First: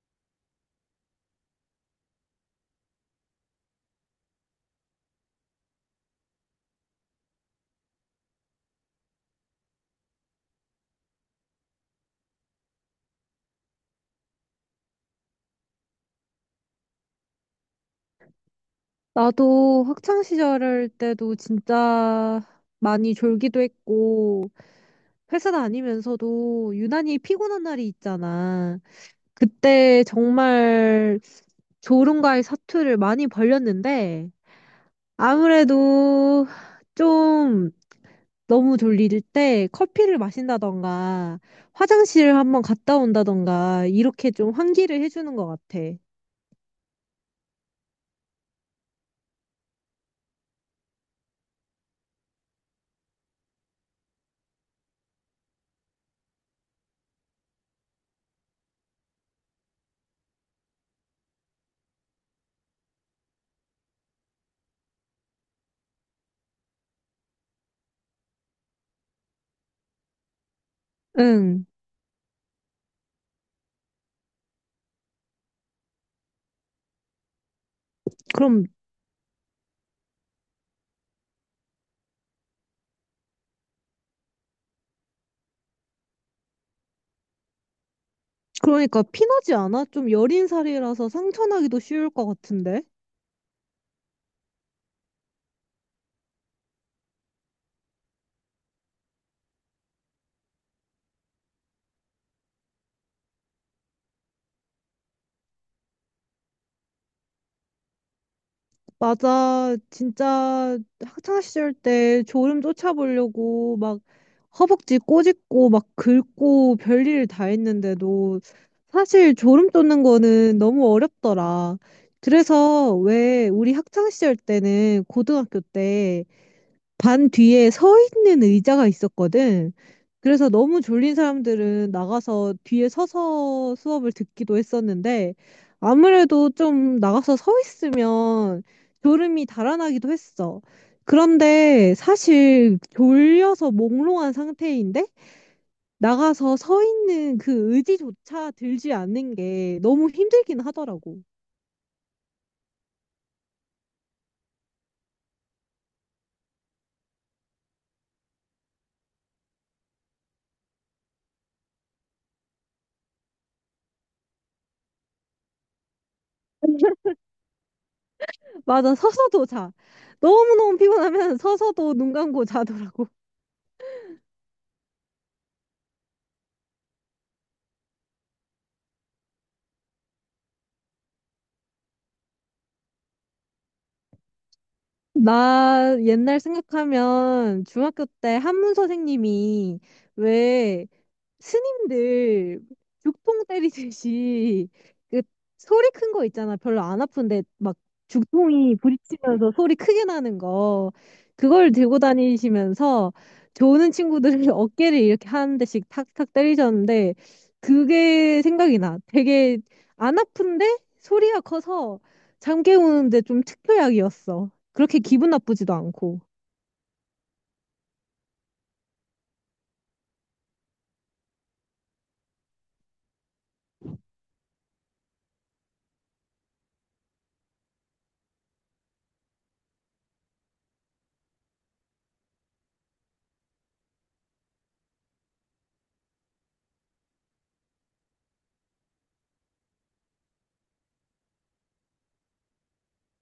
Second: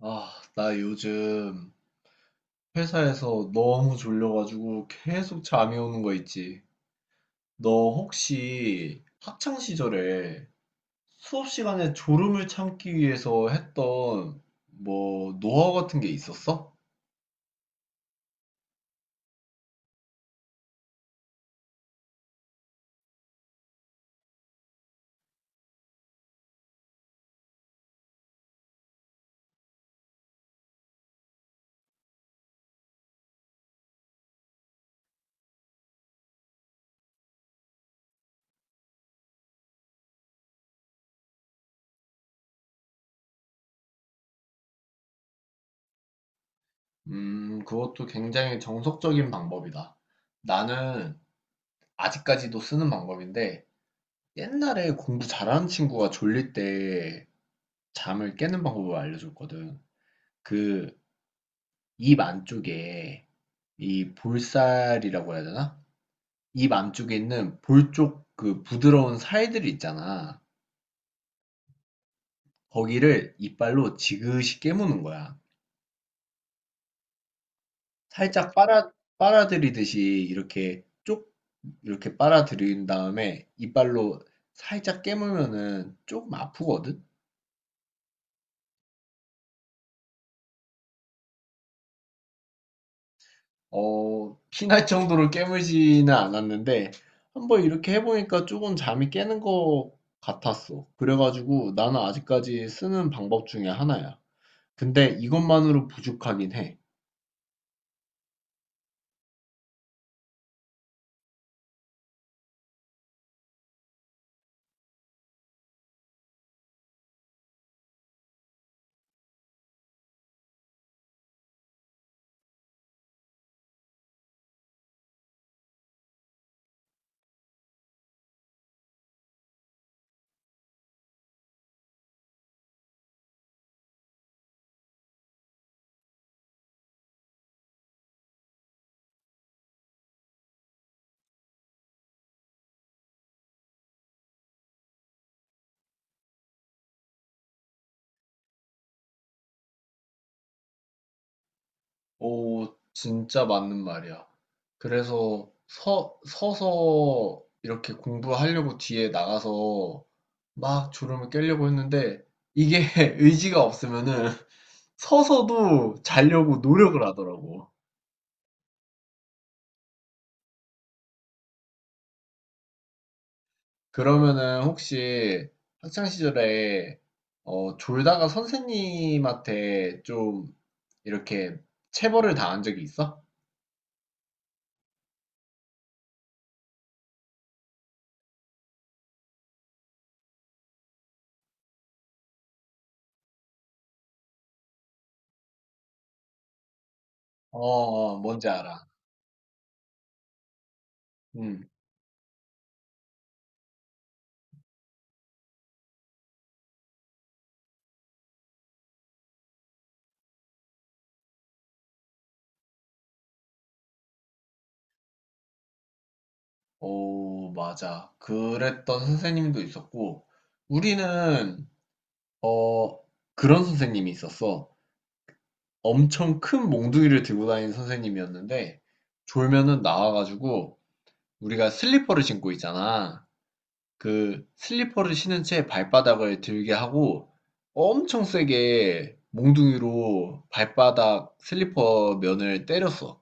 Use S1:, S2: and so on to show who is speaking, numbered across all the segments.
S1: 아, 나 요즘 회사에서 너무 졸려가지고 계속 잠이 오는 거 있지. 너 혹시 학창 시절에 수업 시간에 졸음을 참기 위해서 했던 뭐 노하우 같은 게 있었어?
S2: 나도 학창 시절 때도 진짜 많이 졸기도 했고, 회사 다니면서도 유난히 피곤한 날이 있잖아. 그때 정말 졸음과의 사투를 많이 벌였는데, 아무래도 좀 너무 졸릴 때 커피를 마신다던가, 화장실을 한번 갔다 온다던가, 이렇게 좀 환기를 해주는 것 같아.
S1: 그것도 굉장히 정석적인 방법이다. 나는 아직까지도 쓰는 방법인데 옛날에 공부 잘하는 친구가 졸릴 때 잠을 깨는 방법을 알려줬거든. 그 입 안쪽에 이 볼살이라고 해야 되나? 입 안쪽에 있는 볼쪽 그 부드러운 살들이 있잖아.
S2: 응.
S1: 거기를 이빨로 지그시 깨무는 거야. 살짝
S2: 그럼
S1: 빨아, 빨아들이듯이 이렇게 쪽, 이렇게 빨아들인 다음에 이빨로 살짝 깨물면은 조금 아프거든?
S2: 그러니까 피나지 않아? 좀 여린 살이라서 상처나기도 쉬울 것 같은데?
S1: 어, 피날 정도로 깨물지는 않았는데, 한번 이렇게 해보니까 조금 잠이 깨는 것 같았어. 그래가지고 나는 아직까지 쓰는 방법 중에 하나야. 근데 이것만으로 부족하긴 해.
S2: 맞아. 진짜 학창시절 때 졸음 쫓아보려고 막 허벅지 꼬집고 막 긁고 별일 다 했는데도 사실 졸음 쫓는 거는 너무 어렵더라. 그래서 왜 우리 학창시절 때는 고등학교 때 반 뒤에 서 있는 의자가 있었거든. 그래서 너무 졸린 사람들은 나가서 뒤에 서서 수업을 듣기도 했었는데 아무래도 좀 나가서 서 있으면 졸음이 달아나기도 했어. 그런데 사실 졸려서 몽롱한 상태인데 나가서 서 있는 그 의지조차 들지 않는 게 너무 힘들긴 하더라고.
S1: 오, 진짜 맞는 말이야. 그래서 서서 이렇게 공부하려고 뒤에 나가서 막 졸음을 깨려고 했는데 이게 의지가 없으면은 서서도 자려고 노력을 하더라고.
S2: 맞아, 서서도 자. 너무너무 피곤하면 서서도 눈 감고 자더라고.
S1: 그러면은 혹시 학창 시절에 어, 졸다가 선생님한테 좀 이렇게 체벌을 당한 적이 있어?
S2: 나 옛날 생각하면 중학교 때 한문 선생님이 왜 스님들 죽통 때리듯이 그 소리 큰 거 있잖아. 별로 안 아픈데
S1: 어,
S2: 막
S1: 어, 뭔지
S2: 죽통이
S1: 알아.
S2: 부딪히면서 소리 크게 나는 거.
S1: 음.
S2: 그걸 들고 다니시면서 좋은 친구들을 어깨를 이렇게 한 대씩 탁탁 때리셨는데 그게 생각이 나. 되게 안 아픈데 소리가 커서 잠 깨우는데 좀 특효약이었어. 그렇게 기분 나쁘지도 않고.
S1: 오, 맞아. 그랬던 선생님도 있었고, 우리는, 어, 그런 선생님이 있었어. 엄청 큰 몽둥이를 들고 다니는 선생님이었는데, 졸면은 나와가지고, 우리가 슬리퍼를 신고 있잖아. 그 슬리퍼를 신은 채 발바닥을 들게 하고, 엄청 세게 몽둥이로 발바닥 슬리퍼 면을 때렸어.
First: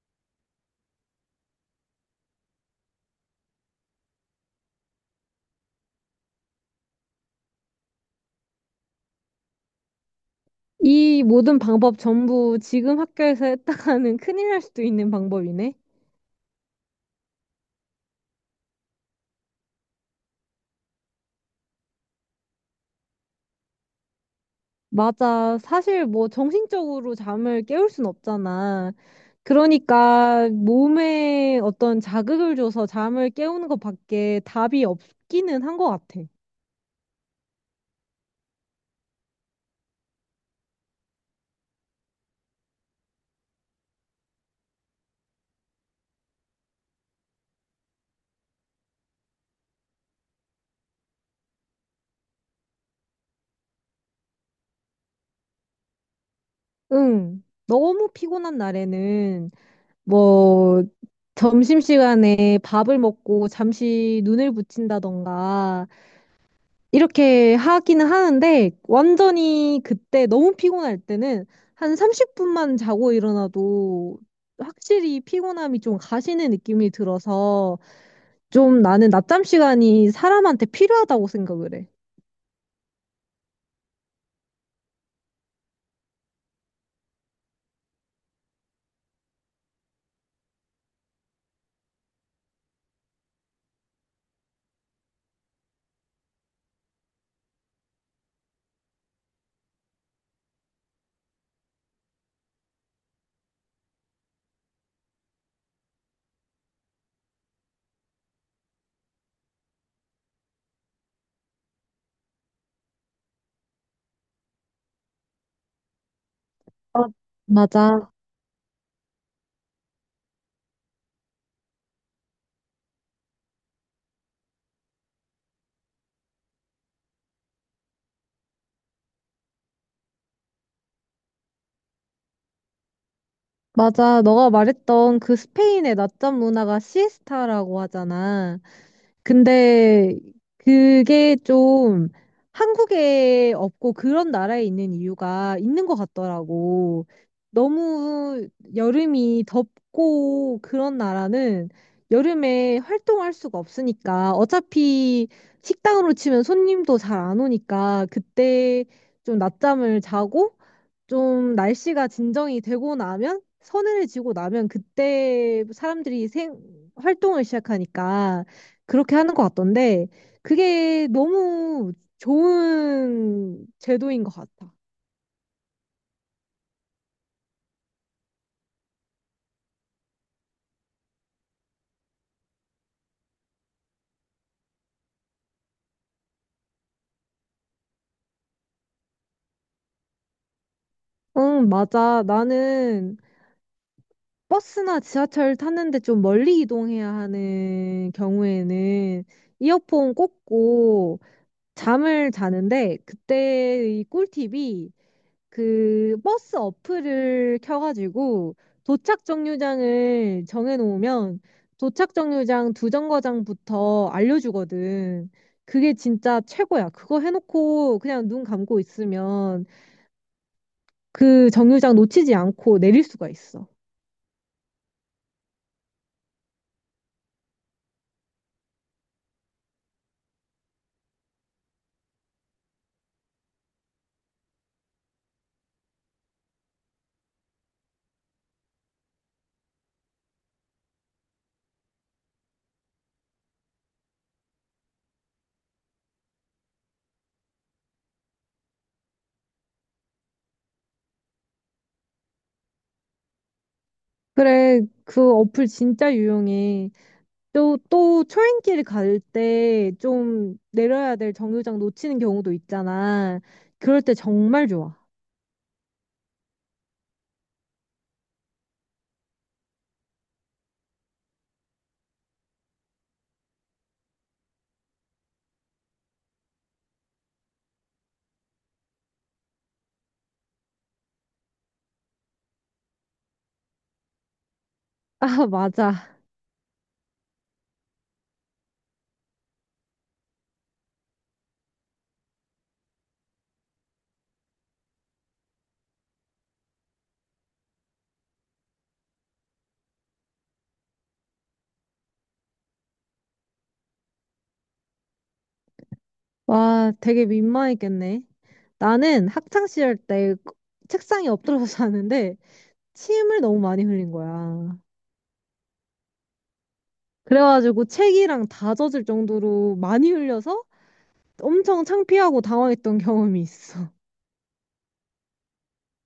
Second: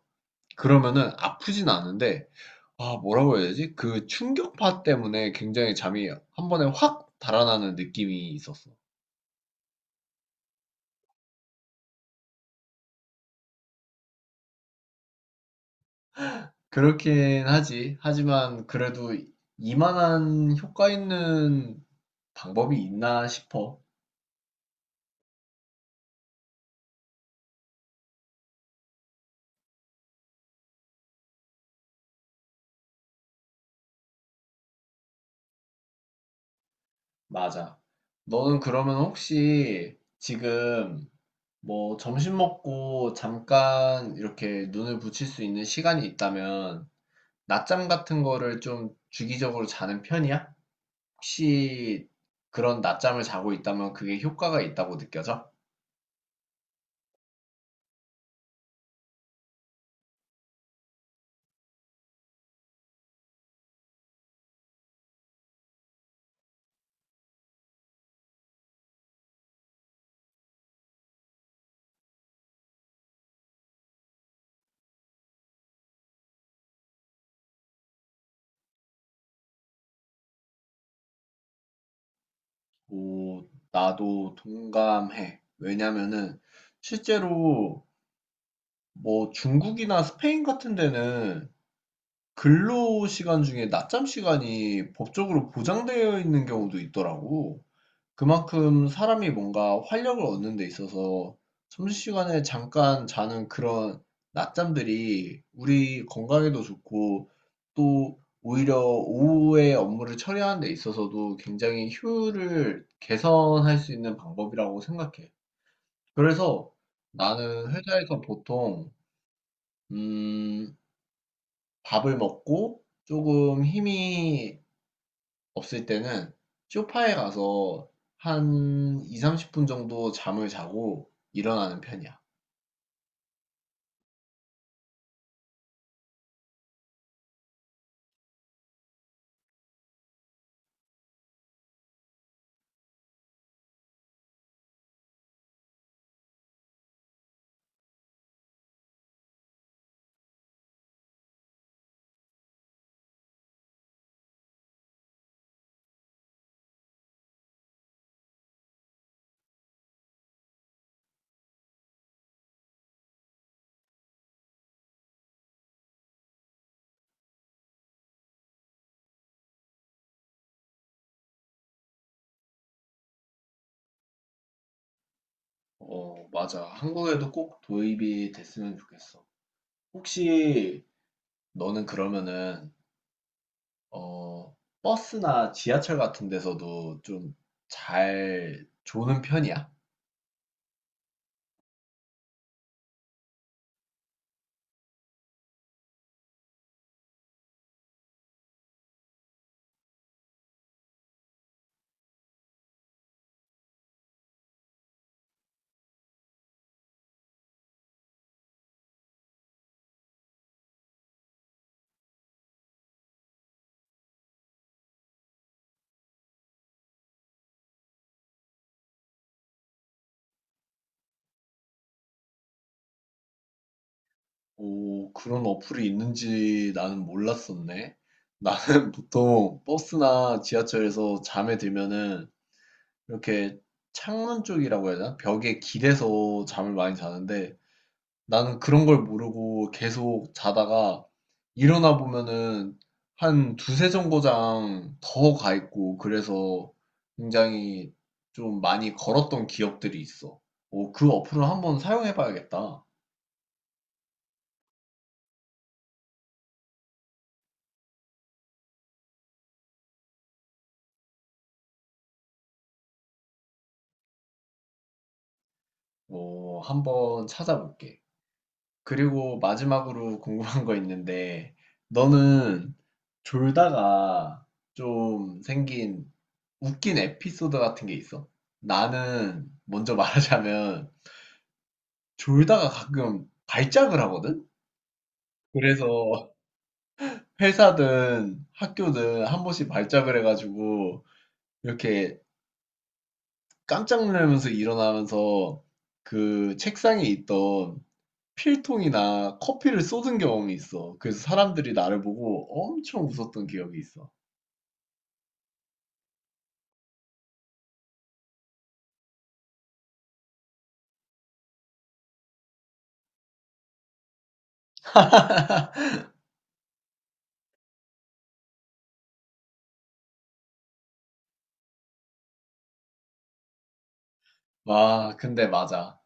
S1: 그러면은 아프진 않은데, 아, 뭐라고 해야 되지? 그 충격파 때문에 굉장히 잠이 한 번에 확 달아나는 느낌이 있었어.
S2: 이 모든 방법 전부 지금 학교에서 했다가는 큰일 날 수도 있는 방법이네.
S1: 그렇긴 하지. 하지만 그래도 이만한 효과 있는 방법이 있나 싶어.
S2: 맞아. 사실 뭐 정신적으로 잠을 깨울 순 없잖아. 그러니까 몸에 어떤 자극을 줘서 잠을 깨우는 것밖에 답이 없기는 한 것 같아.
S1: 맞아. 너는 그러면 혹시 지금 뭐 점심 먹고 잠깐 이렇게 눈을 붙일 수 있는 시간이 있다면 낮잠 같은 거를 좀 주기적으로 자는 편이야? 혹시 그런 낮잠을 자고 있다면 그게 효과가 있다고 느껴져?
S2: 응. 너무 피곤한 날에는 뭐 점심시간에 밥을 먹고 잠시 눈을 붙인다던가 이렇게 하기는 하는데 완전히 그때 너무 피곤할 때는 한 30분만 자고 일어나도 확실히 피곤함이 좀 가시는 느낌이 들어서 좀 나는 낮잠 시간이 사람한테 필요하다고 생각을 해.
S1: 오, 나도 동감해. 왜냐면은 실제로 뭐 중국이나 스페인 같은 데는 근로 시간 중에 낮잠 시간이 법적으로 보장되어 있는 경우도 있더라고. 그만큼 사람이 뭔가 활력을 얻는 데 있어서 점심시간에 잠깐 자는 그런 낮잠들이 우리 건강에도 좋고 또 오히려 오후에 업무를 처리하는 데 있어서도 굉장히 효율을 개선할 수 있는 방법이라고 생각해. 그래서
S2: 어,
S1: 나는
S2: 맞아.
S1: 회사에서 보통 음, 밥을 먹고 조금 힘이 없을 때는 쇼파에 가서 한 20, 30분 정도 잠을 자고 일어나는 편이야.
S2: 맞아. 너가 말했던 그 스페인의 낮잠 문화가 시에스타라고 하잖아. 근데 그게 좀 한국에 없고 그런 나라에 있는 이유가 있는 것 같더라고. 너무 여름이 덥고 그런 나라는 여름에 활동할 수가 없으니까 어차피 식당으로 치면 손님도 잘 안 오니까 그때 좀 낮잠을 자고 좀 날씨가 진정이 되고 나면 서늘해지고 나면 그때 사람들이 생 활동을 시작하니까 그렇게 하는 것 같던데 그게 너무 좋은 제도인 것 같아.
S1: 어, 맞아. 한국에도 꼭 도입이 됐으면 좋겠어. 혹시 너는 그러면은 어, 버스나 지하철 같은 데서도 좀 잘 조는 편이야?
S2: 응, 맞아. 나는 버스나 지하철 탔는데 좀 멀리 이동해야 하는 경우에는 이어폰 꽂고 잠을 자는데 그때의 꿀팁이 그 버스 어플을 켜가지고 도착 정류장을 정해놓으면 도착 정류장 두 정거장부터 알려주거든. 그게 진짜 최고야. 그거 해놓고 그냥 눈 감고 있으면 그 정류장 놓치지 않고 내릴 수가 있어.
S1: 오, 그런 어플이 있는지 나는 몰랐었네. 나는 보통 버스나 지하철에서 잠에 들면은 이렇게 창문 쪽이라고 해야 되나? 벽에 기대서 잠을 많이 자는데 나는 그런 걸 모르고 계속 자다가 일어나 보면은 한 두세 정거장 더 가 있고 그래서 굉장히 좀 많이 걸었던 기억들이 있어. 어, 그 어플을 한번 사용해 봐야겠다.
S2: 그래, 그 어플 진짜 유용해. 또, 또 초행길 갈 때 좀 내려야 될 정류장 놓치는 경우도 있잖아. 그럴 때 정말 좋아.
S1: 어, 한번 찾아볼게. 그리고 마지막으로 궁금한 거 있는데 너는 졸다가 좀 생긴 웃긴 에피소드 같은 게 있어? 나는 먼저 말하자면 졸다가 가끔 발작을 하거든?
S2: 아, 맞아.
S1: 그래서 회사든 학교든 한 번씩 발작을 해가지고 이렇게 깜짝 놀라면서 일어나면서 그 책상에 있던 필통이나 커피를 쏟은 경험이 있어. 그래서 사람들이 나를 보고 엄청 웃었던 기억이 있어.
S2: 와, 되게 민망했겠네. 나는 학창 시절 때 책상에 엎드려서 자는데 침을 너무 많이 흘린 거야. 그래가지고 책이랑 다 젖을 정도로 많이 흘려서 엄청 창피하고 당황했던 경험이 있어.
S1: 와, 근데 맞아.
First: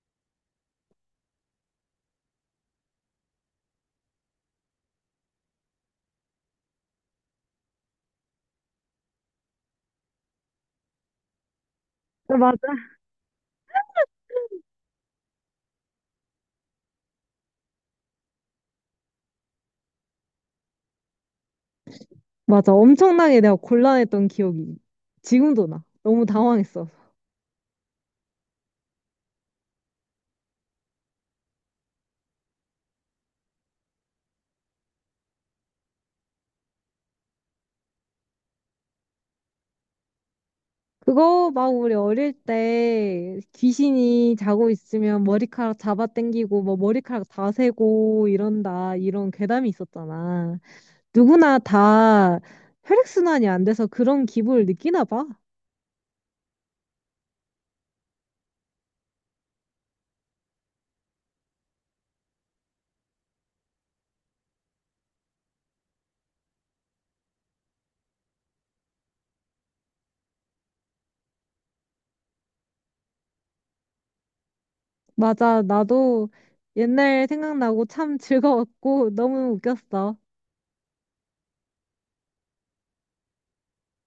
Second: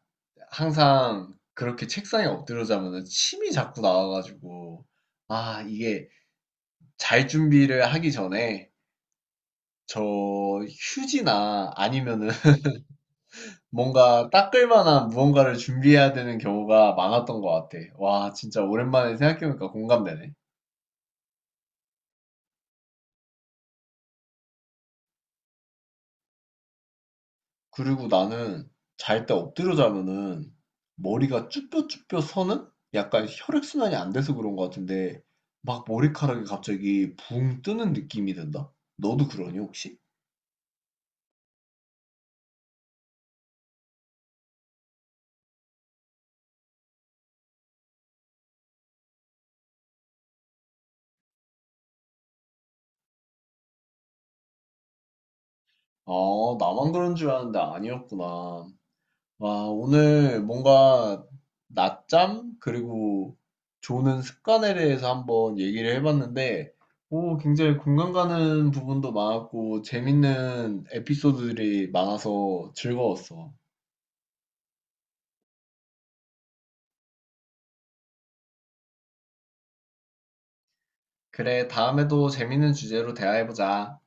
S1: 항상 그렇게 책상에 엎드려 자면은 침이 자꾸 나와가지고, 아, 이게 잘 준비를 하기 전에 저 휴지나 아니면은
S2: 아, 맞아.
S1: 뭔가 닦을 만한 무언가를 준비해야 되는 경우가 많았던 것 같아. 와, 진짜 오랜만에 생각해보니까 공감되네.
S2: 맞아. 엄청나게 내가 곤란했던 기억이 지금도 나. 너무 당황했어.
S1: 그리고 나는 잘 때 엎드려 자면은 머리가 쭈뼛쭈뼛 서는 약간 혈액순환이 안 돼서 그런 것 같은데 막 머리카락이 갑자기 붕 뜨는 느낌이 든다? 너도 그러니 혹시?
S2: 그거 막 우리 어릴 때 귀신이 자고 있으면 머리카락 잡아당기고 뭐 머리카락 다 세고 이런다 이런 괴담이 있었잖아. 누구나 다 혈액순환이 안 돼서 그런 기분을 느끼나 봐.
S1: 아, 나만 그런 줄 아는데 아니었구나. 아, 오늘 뭔가 낮잠 그리고 조는 습관에 대해서 한번 얘기를 해봤는데 오, 굉장히 공감 가는 부분도 많았고 재밌는 에피소드들이 많아서 즐거웠어.
S2: 맞아, 나도 옛날 생각나고 참 즐거웠고 너무 웃겼어.
S1: 그래, 다음에도 재밌는 주제로 대화해보자.